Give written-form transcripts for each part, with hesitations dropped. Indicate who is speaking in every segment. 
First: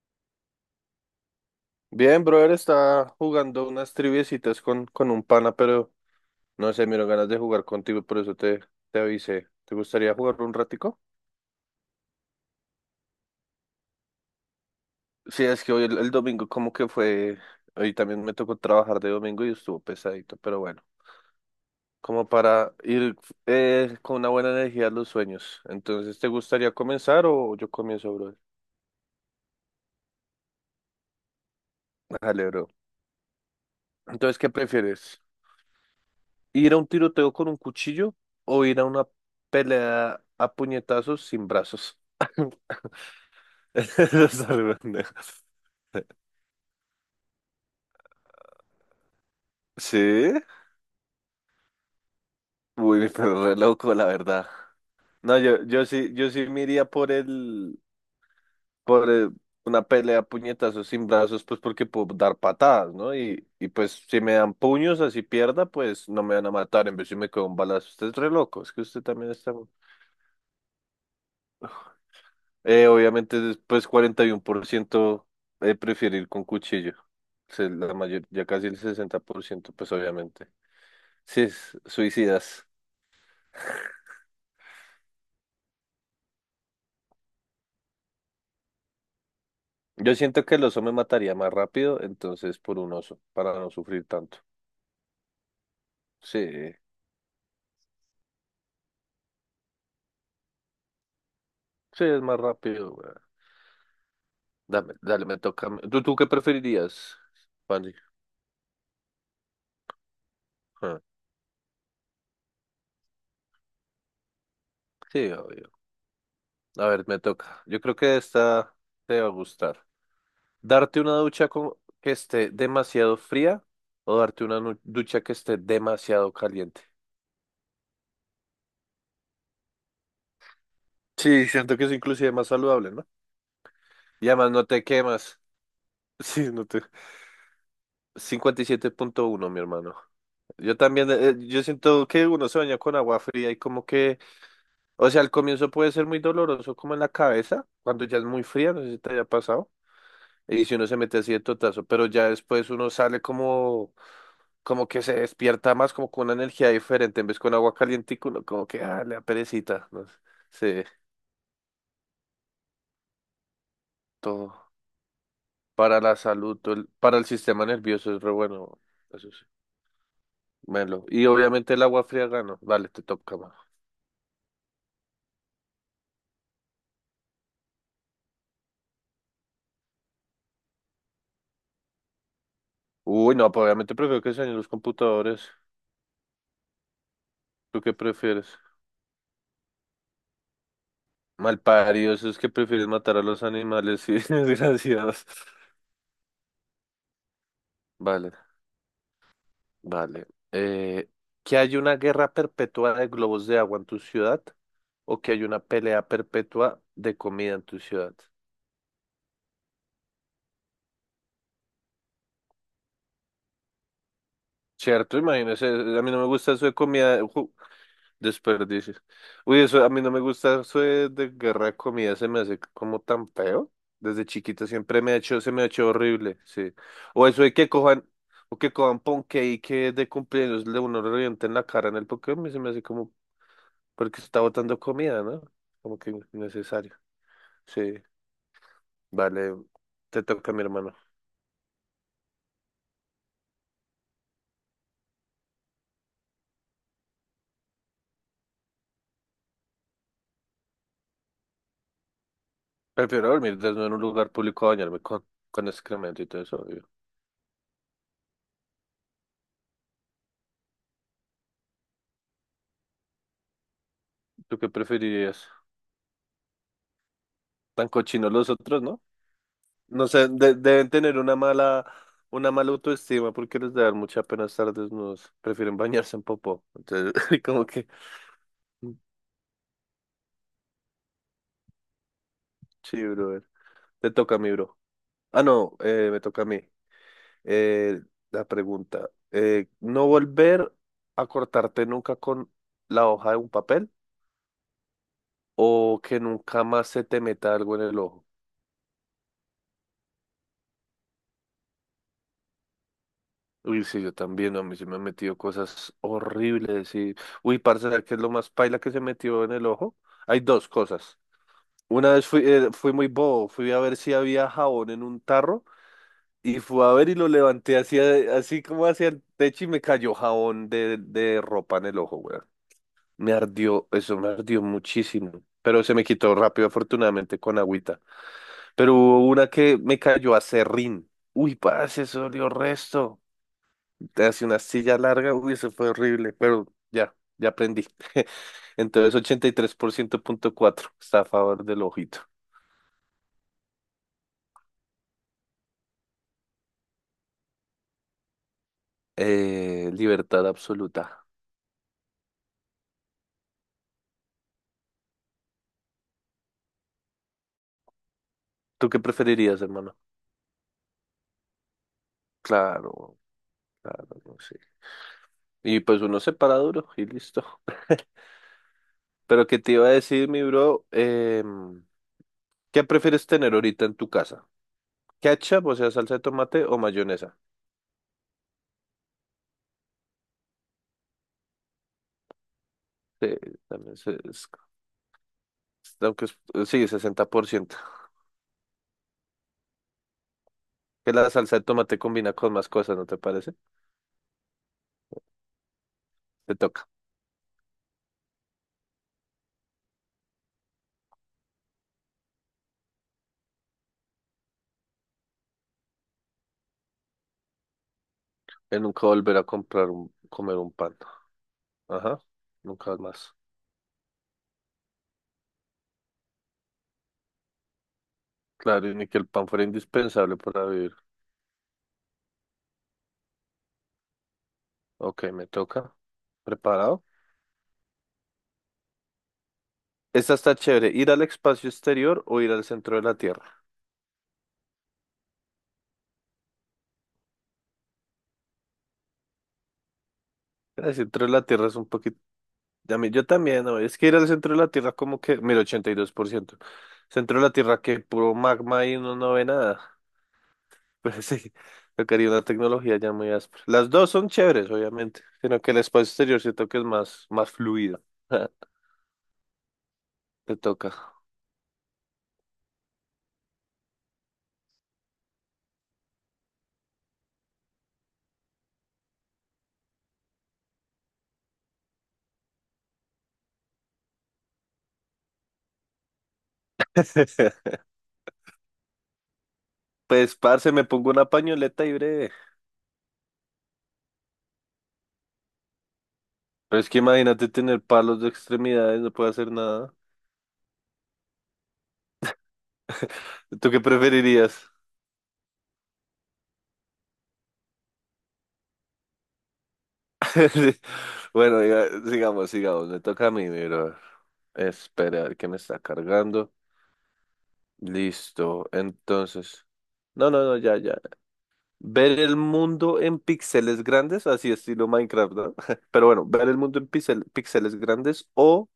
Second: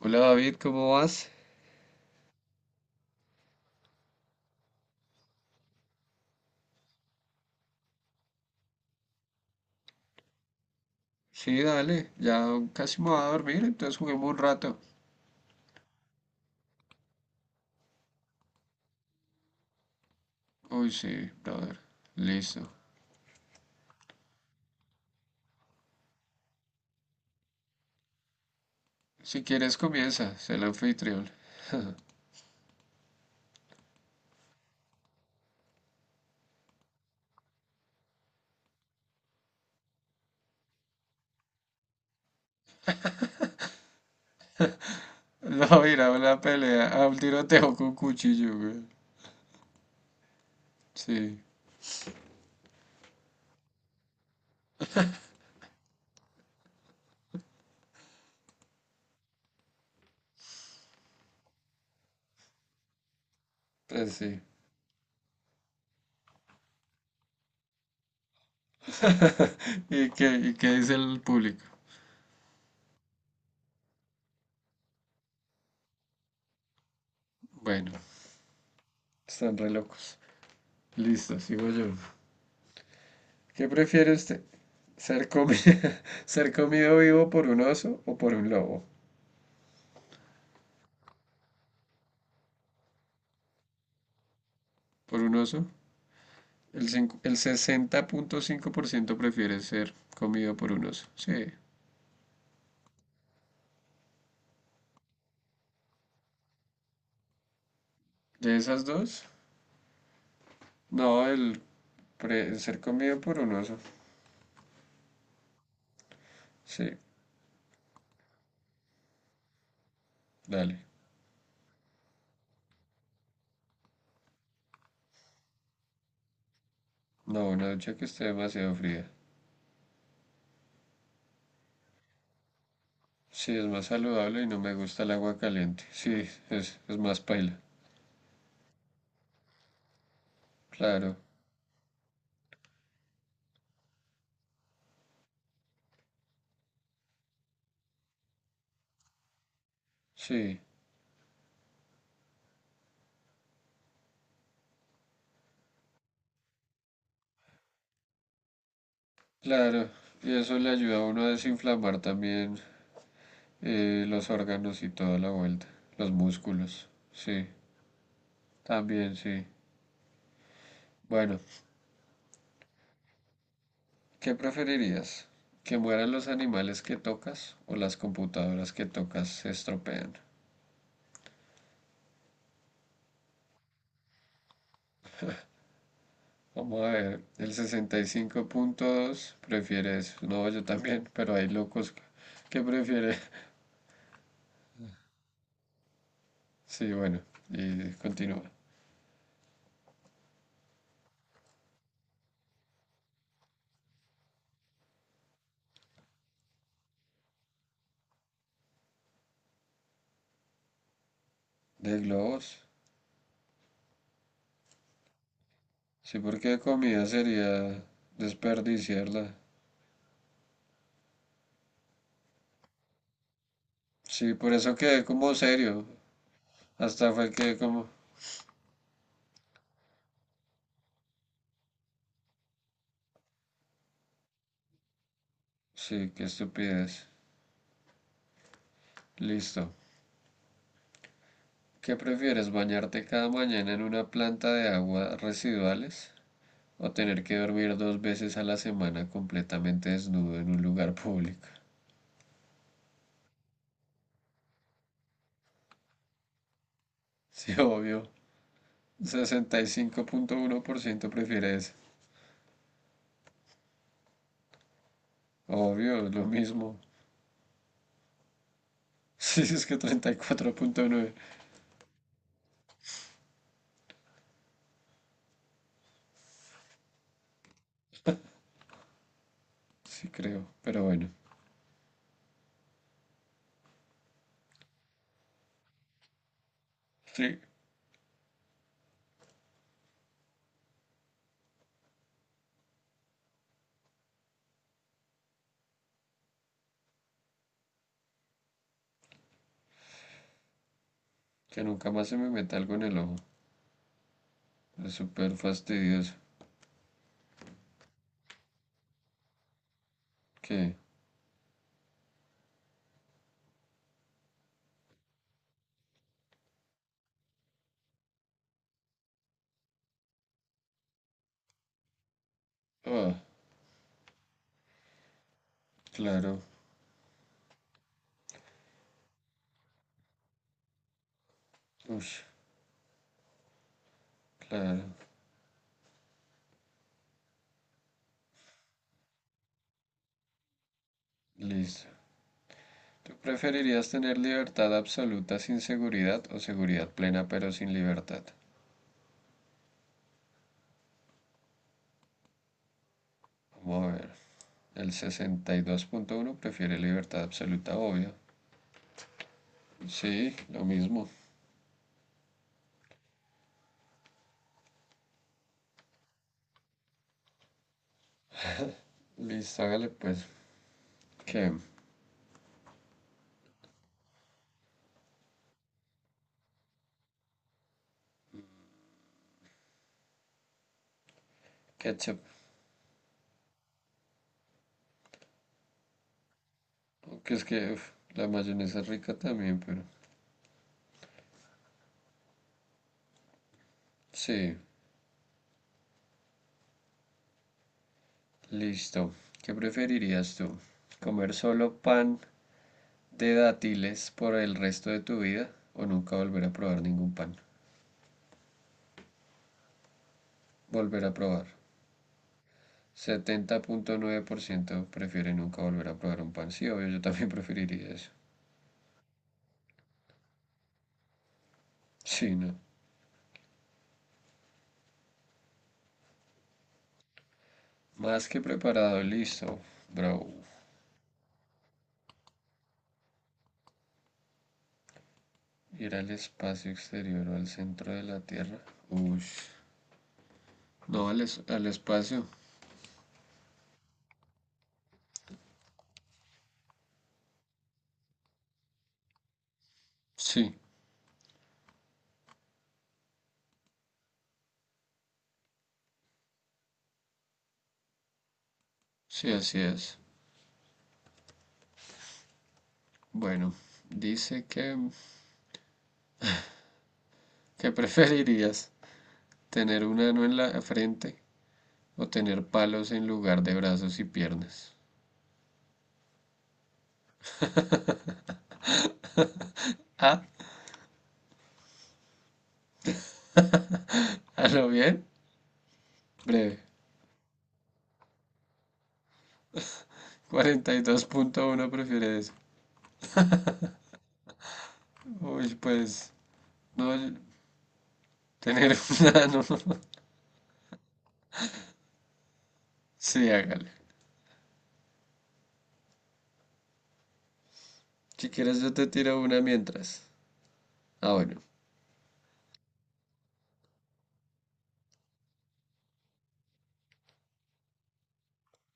Speaker 1: Hola David, ¿cómo vas?
Speaker 2: Bien, brother, está jugando unas triviecitas con un pana, pero no sé, me dieron ganas de jugar contigo, por eso te avisé. ¿Te gustaría jugar un ratico?
Speaker 1: Sí, dale, ya casi me voy a dormir, entonces juguemos un rato.
Speaker 2: Sí, es que hoy el domingo como que fue, hoy también me tocó trabajar de domingo y estuvo pesadito, pero bueno,
Speaker 1: Uy, sí, brother,
Speaker 2: como
Speaker 1: listo.
Speaker 2: para ir con una buena energía a los sueños. Entonces, ¿te gustaría comenzar o yo comienzo, brother?
Speaker 1: Si quieres comienza, sé el anfitrión.
Speaker 2: Dale, bro. Entonces, ¿qué prefieres? ¿Ir a un tiroteo con un cuchillo o ir a una pelea a puñetazos sin brazos? No sabe
Speaker 1: No, mira, una pelea, a un tiroteo con cuchillo, güey.
Speaker 2: Sí,
Speaker 1: Sí,
Speaker 2: uy, pero re loco, la verdad. No, yo sí me iría por el, por el- una pelea a puñetazos sin brazos, pues porque puedo dar patadas, ¿no? Y pues
Speaker 1: pues
Speaker 2: si me
Speaker 1: sí.
Speaker 2: dan puños así pierda, pues no me van a matar, en vez si me quedo un balazo. Usted es re loco, es que usted también está.
Speaker 1: Y qué dice el público?
Speaker 2: Obviamente después 41% prefiere ir con cuchillo.
Speaker 1: Bueno,
Speaker 2: La mayor, ya casi el sesenta por
Speaker 1: están re
Speaker 2: ciento pues
Speaker 1: locos.
Speaker 2: obviamente.
Speaker 1: Listo,
Speaker 2: Sí,
Speaker 1: sigo yo.
Speaker 2: suicidas.
Speaker 1: ¿Qué prefiere usted? ¿Ser comi- ser comido vivo por un oso o por un lobo?
Speaker 2: Yo siento que el oso me mataría más rápido, entonces por un oso, para no sufrir tanto.
Speaker 1: ¿Por un oso?
Speaker 2: Sí,
Speaker 1: El, 60.5- el ciento prefiere ser comido por un oso. Sí.
Speaker 2: sí, es más rápido, güey. Dame, dale, me toca a mí. ¿Tú qué preferirías, Fanny?
Speaker 1: ¿De esas dos?
Speaker 2: Ah,
Speaker 1: No, el, pre- el ser comido por un oso.
Speaker 2: sí, obvio.
Speaker 1: Sí,
Speaker 2: A ver, me toca. Yo creo que esta te va a gustar.
Speaker 1: dale.
Speaker 2: ¿Darte una ducha que esté demasiado fría o darte una ducha que esté demasiado caliente?
Speaker 1: No, una ducha que esté demasiado fría.
Speaker 2: Sí, siento que es inclusive más saludable, ¿no?
Speaker 1: Sí, es más
Speaker 2: Y
Speaker 1: saludable y
Speaker 2: además
Speaker 1: no
Speaker 2: no
Speaker 1: me
Speaker 2: te
Speaker 1: gusta el agua
Speaker 2: quemas.
Speaker 1: caliente. Sí,
Speaker 2: Sí, no te...
Speaker 1: es más paila.
Speaker 2: 57.1 mi hermano. Yo también,
Speaker 1: Claro,
Speaker 2: yo siento que uno se baña con agua fría y como que, o sea, al comienzo puede ser muy doloroso como en la cabeza, cuando ya es muy fría, no sé si te haya pasado,
Speaker 1: sí,
Speaker 2: y si uno se mete así de totazo, pero ya después uno sale como que se despierta más, como con una energía diferente, en vez con agua caliente, uno como que, ah, le da perecita,
Speaker 1: claro.
Speaker 2: no
Speaker 1: Y eso le
Speaker 2: sé, sí,
Speaker 1: ayuda a uno a desinflamar también los
Speaker 2: todo,
Speaker 1: órganos y toda la vuelta.
Speaker 2: para
Speaker 1: Los
Speaker 2: la salud,
Speaker 1: músculos.
Speaker 2: para el
Speaker 1: Sí,
Speaker 2: sistema nervioso es re bueno,
Speaker 1: también
Speaker 2: eso
Speaker 1: sí.
Speaker 2: sí, melo, y
Speaker 1: Bueno,
Speaker 2: obviamente el agua fría gano, dale, te toca, mano.
Speaker 1: ¿qué preferirías? ¿Que mueran los animales que tocas o las computadoras que tocas se estropean?
Speaker 2: Uy, no, pues obviamente prefiero que se dañen los computadores.
Speaker 1: Vamos a ver, el
Speaker 2: ¿Tú qué prefieres?
Speaker 1: 65.2 prefiere eso. No, yo también, pero hay locos
Speaker 2: Malparidos, esos que
Speaker 1: que
Speaker 2: prefieres
Speaker 1: prefieren.
Speaker 2: matar a los animales, sí, desgraciados.
Speaker 1: Sí, bueno, y
Speaker 2: Vale,
Speaker 1: continúa.
Speaker 2: vale. Eh, ¿Que hay una guerra perpetua de globos de agua en tu ciudad o que hay una pelea perpetua de comida en tu ciudad?
Speaker 1: ¿De globos?
Speaker 2: Cierto, imagínese, a mí
Speaker 1: Sí,
Speaker 2: no me gusta
Speaker 1: porque
Speaker 2: eso de
Speaker 1: comida
Speaker 2: comida.
Speaker 1: sería
Speaker 2: Desperdicio.
Speaker 1: desperdiciarla.
Speaker 2: Uy, eso a mí no me gusta eso de guerra de comida, se me hace como tan feo. Desde
Speaker 1: Sí, por
Speaker 2: chiquito
Speaker 1: eso
Speaker 2: siempre
Speaker 1: quedé
Speaker 2: me ha
Speaker 1: como
Speaker 2: hecho, se me ha
Speaker 1: serio.
Speaker 2: hecho horrible, sí.
Speaker 1: Hasta
Speaker 2: O
Speaker 1: fue
Speaker 2: eso de
Speaker 1: que
Speaker 2: que
Speaker 1: como...
Speaker 2: cojan, o que cojan ponqué y que de cumpleaños le uno le revienten la cara en el Pokémon, se me hace como, porque está botando comida, ¿no? Como que
Speaker 1: Sí, qué
Speaker 2: innecesario.
Speaker 1: estupidez.
Speaker 2: Sí, vale,
Speaker 1: Listo.
Speaker 2: te toca mi hermano.
Speaker 1: ¿Qué prefieres, bañarte cada mañana en una planta de aguas residuales o tener que dormir dos veces a la semana completamente desnudo en un lugar público?
Speaker 2: Prefiero dormir desnudo en un lugar público a bañarme con excremento y todo eso, obvio.
Speaker 1: Sí, obvio. 65.1% prefiere eso.
Speaker 2: ¿Tú qué preferirías?
Speaker 1: Obvio, es lo mismo.
Speaker 2: Tan cochinos los otros, ¿no?
Speaker 1: Sí, es que
Speaker 2: No
Speaker 1: treinta y
Speaker 2: sé,
Speaker 1: cuatro punto
Speaker 2: deben
Speaker 1: nueve.
Speaker 2: tener una mala autoestima porque les da mucha pena estar desnudos. Prefieren bañarse en popó. Entonces, como que, mm,
Speaker 1: Sí, creo. Pero bueno.
Speaker 2: sí, brother. Te toca a mí, bro. Ah, no, me toca a mí.
Speaker 1: Sí.
Speaker 2: Eh, la pregunta. ¿No volver a cortarte nunca con la hoja de un papel? ¿O que nunca más se te meta algo en el ojo?
Speaker 1: Que nunca más se me meta algo en el ojo.
Speaker 2: Uy, sí, yo también, a mí se
Speaker 1: Es
Speaker 2: me han
Speaker 1: súper
Speaker 2: metido cosas
Speaker 1: fastidioso.
Speaker 2: horribles. Y... Uy, parce, ¿sabes qué es lo más paila que se metió en el ojo? Hay dos
Speaker 1: Que.
Speaker 2: cosas. Una vez fui muy bobo, fui a ver si había jabón en un tarro y fui a ver y lo levanté así como hacia el techo y me cayó jabón de ropa en el ojo, weón.
Speaker 1: Ah,
Speaker 2: Me ardió, eso me ardió muchísimo, pero se me quitó
Speaker 1: claro.
Speaker 2: rápido, afortunadamente, con agüita. Pero hubo una que me cayó a serrín. Uy, parce, eso
Speaker 1: Ush,
Speaker 2: dolió resto. Te hace una
Speaker 1: claro.
Speaker 2: silla larga, uy, eso fue horrible, pero ya, ya aprendí. Entonces, 83.4% está a favor del
Speaker 1: Listo.
Speaker 2: ojito.
Speaker 1: ¿Tú preferirías tener libertad absoluta sin seguridad o seguridad plena pero sin libertad?
Speaker 2: Libertad absoluta.
Speaker 1: Vamos a ver. El 62.1 prefiere libertad absoluta, obvio.
Speaker 2: ¿Tú qué preferirías, hermano?
Speaker 1: Sí, lo mismo.
Speaker 2: Claro, claro, no sé. Y pues uno se para duro y listo. Pero qué
Speaker 1: Listo,
Speaker 2: te iba
Speaker 1: hágale
Speaker 2: a
Speaker 1: pues.
Speaker 2: decir, mi bro,
Speaker 1: ¿Qué?
Speaker 2: ¿Qué prefieres tener ahorita en tu casa? ¿Ketchup, o sea, salsa de tomate o mayonesa?
Speaker 1: Ketchup.
Speaker 2: Sí, también aunque es- sí, sesenta
Speaker 1: Aunque es
Speaker 2: por
Speaker 1: que
Speaker 2: ciento.
Speaker 1: uf, la mayonesa es rica también, pero.
Speaker 2: Que la salsa de tomate combina con más cosas, ¿no te parece?
Speaker 1: Sí,
Speaker 2: Te toca.
Speaker 1: listo. ¿Qué preferirías tú? ¿Comer solo pan de dátiles por el resto de tu vida o nunca volver a probar ningún pan?
Speaker 2: Que nunca volver a comer un pan.
Speaker 1: Volver a probar.
Speaker 2: Ajá, nunca más.
Speaker 1: 70.9% prefiere nunca volver a probar un pan. Sí, obvio, yo también preferiría eso.
Speaker 2: Claro, y ni que el pan fuera indispensable para vivir.
Speaker 1: Sí, no.
Speaker 2: Ok, me toca. ¿Preparado?
Speaker 1: Más que preparado, listo, bro.
Speaker 2: Esta está chévere. ¿Ir al espacio exterior o ir al centro de la Tierra?
Speaker 1: Ir al espacio exterior o al centro de la Tierra. Ush.
Speaker 2: El
Speaker 1: No, al,
Speaker 2: centro de
Speaker 1: es-
Speaker 2: la
Speaker 1: al
Speaker 2: Tierra es un poquito...
Speaker 1: espacio.
Speaker 2: Yo también, ¿no? Es que ir al centro de la Tierra como que... Mira, 82%. Centro de la Tierra que puro magma y uno no ve nada.
Speaker 1: Sí,
Speaker 2: Pero sí, tocaría una tecnología ya muy áspera. Las dos son chéveres, obviamente. Sino que el espacio exterior siento que es más, más fluido.
Speaker 1: sí, así es.
Speaker 2: Te toca.
Speaker 1: Bueno, dice que preferirías tener un ano en la frente o tener palos en lugar de brazos y piernas. Ah,
Speaker 2: Pues, parce, me pongo una pañoleta y breve.
Speaker 1: a lo bien. Breve.
Speaker 2: Pero es que imagínate tener palos de extremidades, no puedo hacer nada.
Speaker 1: 42.1 prefiere eso.
Speaker 2: ¿Tú qué preferirías?
Speaker 1: Uy, pues, no, el- tener una. Nano.
Speaker 2: Sí. Bueno, sigamos, sigamos. Me toca
Speaker 1: Sí,
Speaker 2: a mí,
Speaker 1: hágale.
Speaker 2: pero esperar que me está cargando.
Speaker 1: Si quieres,
Speaker 2: Listo.
Speaker 1: yo te tiro una
Speaker 2: Entonces.
Speaker 1: mientras.
Speaker 2: No, no, no, ya, ya.
Speaker 1: Ah, bueno.
Speaker 2: Ver el mundo en píxeles grandes, así estilo Minecraft, ¿no? Pero bueno, ver el mundo en píxeles grandes o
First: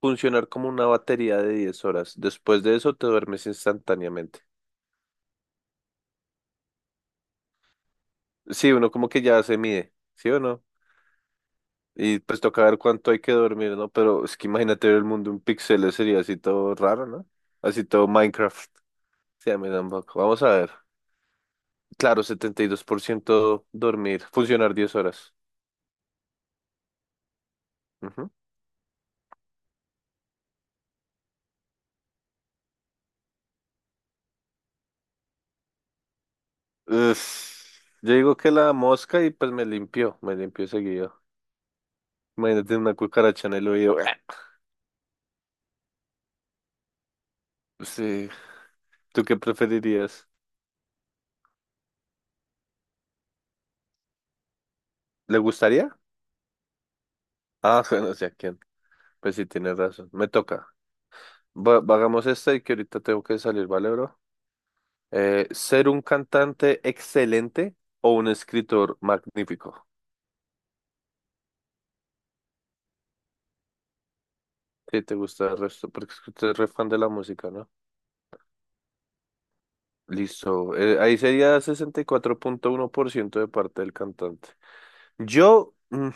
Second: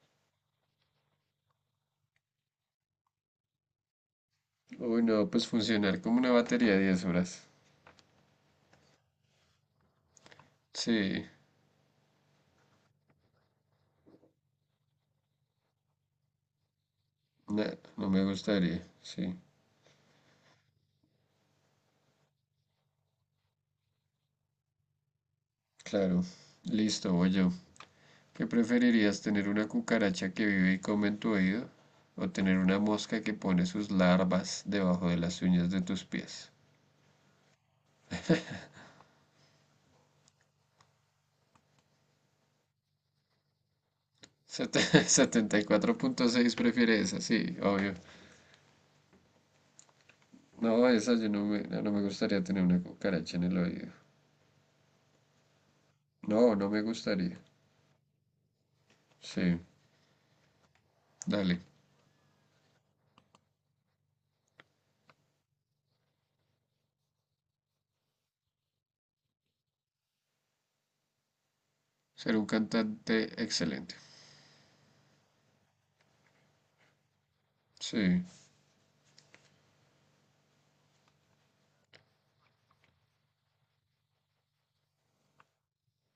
Speaker 2: funcionar como una batería de 10 horas. Después de eso te duermes instantáneamente.
Speaker 1: Uy, no, pues funcionar como una batería 10 horas.
Speaker 2: Sí, uno como que ya se mide, ¿sí o no?
Speaker 1: Sí,
Speaker 2: Y pues toca ver cuánto hay que dormir, ¿no? Pero es que imagínate ver el mundo en píxeles sería así todo raro, ¿no?
Speaker 1: no,
Speaker 2: Así todo
Speaker 1: no me
Speaker 2: Minecraft.
Speaker 1: gustaría. Sí,
Speaker 2: Sí, a mí tampoco. Vamos a ver. Claro, 72% dormir, funcionar 10 horas.
Speaker 1: claro. Listo, voy yo.
Speaker 2: Ujú.
Speaker 1: ¿Qué preferirías, tener una cucaracha que vive y come en tu oído? ¿O tener una mosca que pone sus larvas debajo de las uñas de tus pies?
Speaker 2: Es- Yo digo que la mosca y pues me limpió seguido. Imagínate una cucaracha en el oído.
Speaker 1: Sete- 74.6 prefiere esa, sí, obvio.
Speaker 2: Sí. ¿Tú qué preferirías?
Speaker 1: No, esa yo no me gustaría tener una cucaracha en el oído.
Speaker 2: ¿Le gustaría?
Speaker 1: No, no me gustaría.
Speaker 2: Ah, bueno, sé a quién. Pues sí,
Speaker 1: Sí,
Speaker 2: tienes razón. Me toca.
Speaker 1: dale.
Speaker 2: Hagamos esta y que ahorita tengo que salir, ¿vale, bro? ¿Ser un cantante excelente o un escritor magnífico?
Speaker 1: Ser un cantante excelente.
Speaker 2: ¿Qué te gusta el resto? Porque es que usted es re fan de la música, ¿no?
Speaker 1: Sí,
Speaker 2: Listo. Ahí sería 64.1% de parte del cantante. Yo,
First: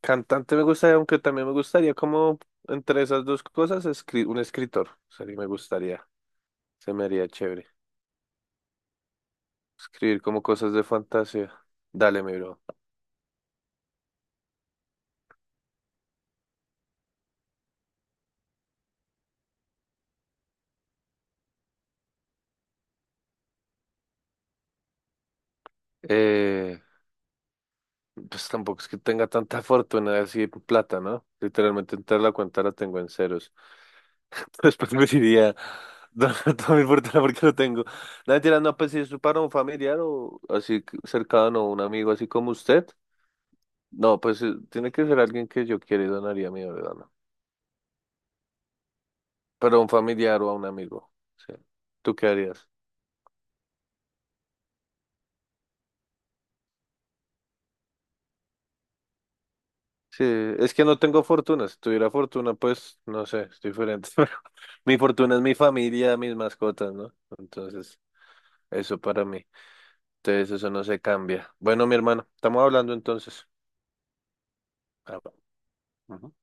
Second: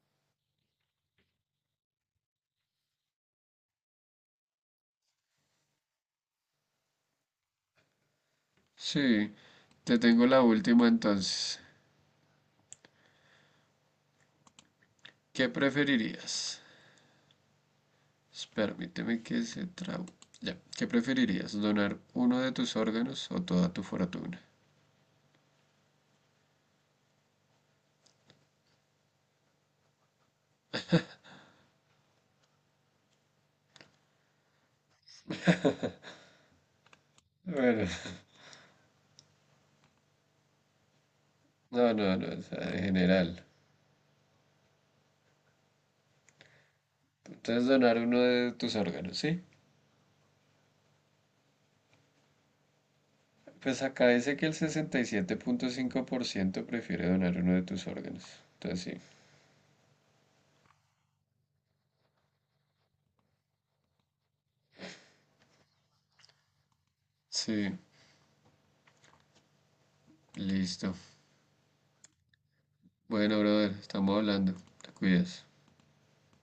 Speaker 2: cantante me gustaría, aunque también me gustaría como entre esas dos cosas, un escritor. Sería, me gustaría. Se me haría chévere.
Speaker 1: sí. Te
Speaker 2: Escribir
Speaker 1: tengo la
Speaker 2: como cosas de
Speaker 1: última
Speaker 2: fantasía.
Speaker 1: entonces.
Speaker 2: Dale, mi bro.
Speaker 1: ¿Qué preferirías? Permíteme que se trau... Ya. ¿Qué preferirías? ¿Donar uno de tus órganos o toda tu fortuna?
Speaker 2: Eh, Pues tampoco es que tenga tanta fortuna así de plata, ¿no? Literalmente entrar a la cuenta la tengo en ceros. Entonces preferiría donar toda mi fortuna porque lo tengo.
Speaker 1: Bueno,
Speaker 2: No, mentira, no, pues si es para un familiar o así cercano, un
Speaker 1: no,
Speaker 2: amigo
Speaker 1: no,
Speaker 2: así
Speaker 1: no, o
Speaker 2: como
Speaker 1: sea, en
Speaker 2: usted.
Speaker 1: general.
Speaker 2: No, pues tiene que ser alguien que yo quiera y donaría mi órgano.
Speaker 1: Entonces donar uno de tus órganos, ¿sí?
Speaker 2: Pero a un familiar o a un amigo. Sí. ¿Tú qué harías?
Speaker 1: Pues acá dice que el 67.5% prefiere donar uno de tus órganos. Entonces sí.
Speaker 2: Sí, es que no tengo fortuna. Si tuviera fortuna, pues no sé, es diferente. Pero mi fortuna es mi familia, mis mascotas, ¿no?
Speaker 1: Sí,
Speaker 2: Entonces. Eso para mí. Entonces eso no
Speaker 1: listo.
Speaker 2: se cambia. Bueno, mi hermano, estamos hablando
Speaker 1: Bueno,
Speaker 2: entonces.
Speaker 1: brother, estamos hablando. Te
Speaker 2: Ah, bueno.
Speaker 1: cuidas.
Speaker 2: Ujú.